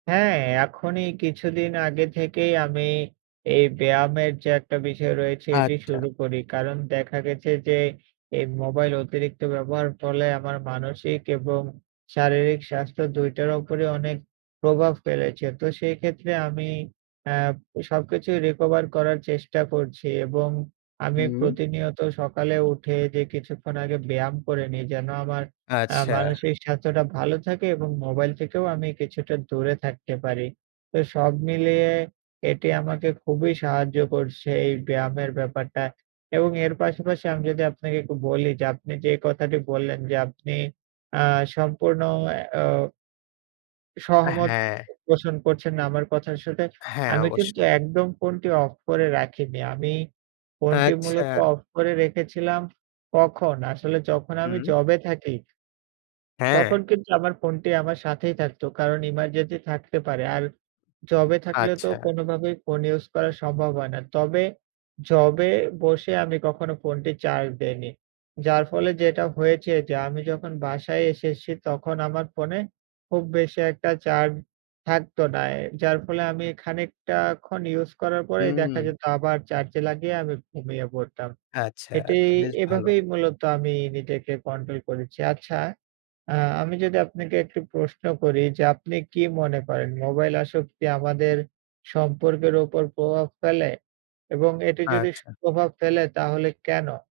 হ্যাঁ, এখনই কিছুদিন আগে থেকেই আমি এই ব্যায়ামের যে একটা বিষয় রয়েছে, এটি আচ্ছা। শুরু করি। কারণ দেখা গেছে যে, এই মোবাইল অতিরিক্ত ব্যবহারের ফলে আমার মানসিক এবং শারীরিক স্বাস্থ্য ২ টার উপরে অনেক প্রভাব ফেলেছে। তো সেই ক্ষেত্রে আমি আ সবকিছুই রিকভার করার চেষ্টা করছি। এবং আমি হু। প্রতিনিয়ত সকালে উঠে যে কিছুক্ষণ আগে ব্যায়াম করে নেই, যেন আমার আ আচ্ছা। মানসিক স্বাস্থ্যটা ভালো থাকে এবং মোবাইল থেকেও আমি কিছুটা দূরে থাকতে পারি। তো সব মিলিয়ে এটি আমাকে খুবই সাহায্য করছে, এই ব্যায়ামের ব্যাপারটা। এবং এর পাশাপাশি, আমি যদি আপনাকে একটু বলি যে, আপনি যেই কথাটি বললেন যে, আপনি আ সম্পূর্ণ আ ও আ সহমত হ্যাঁ। পোষণ করছেন না, আমার কথার সাথে। হ্যাঁ, আমি কিন্তু অবশ্যই। একদম ফোনটি অফ করে রাখিনি। আমি ফোনটি মূলত আচ্ছা। অফ করে রেখেছিলাম কখন? আসলে যখন আমি হু। জবে থাকি তখন হ্যাঁ। কিন্তু আমার ফোনটি আমার সাথেই থাকত। কারণ এমার্জেন্সি থাকতে পারে। আর জবে থাকলে তো আচ্ছা। কোনোভাবেই ফোন ইউজ করা সম্ভব হয় না। তবে, জবে বসে আমি কখনো ফোনটি চার্জ দেইনি। যার ফলে যেটা হয়েছে যে, আমি যখন বাসায় এসেছি তখন আমার ফোনে খুব বেশি একটা চার্জ থাকত না। এ যার ফলে আমি খানিকটা ক্ষণ ইউজ করার উ পরে দেখা হু। যেত আবার চার্জে লাগিয়ে আমি ঘুমিয়ে পড়তাম। আচ্ছা, এটি তো বেশ ভালো। এভাবেই মূলত আমি নিজেকে কন্ট্রোল করেছি। আচ্ছা, আ আমি যদি আপনাকে একটি প্রশ্ন করি যে, আপনি কি মনে করেন, মোবাইল আসক্তি আমাদের সম্পর্কের উপর প্রভাব ফেলে? এবং এটি যদি ফ আচ্ছা। প্রভাব ফেলে, তাহলে কেনো?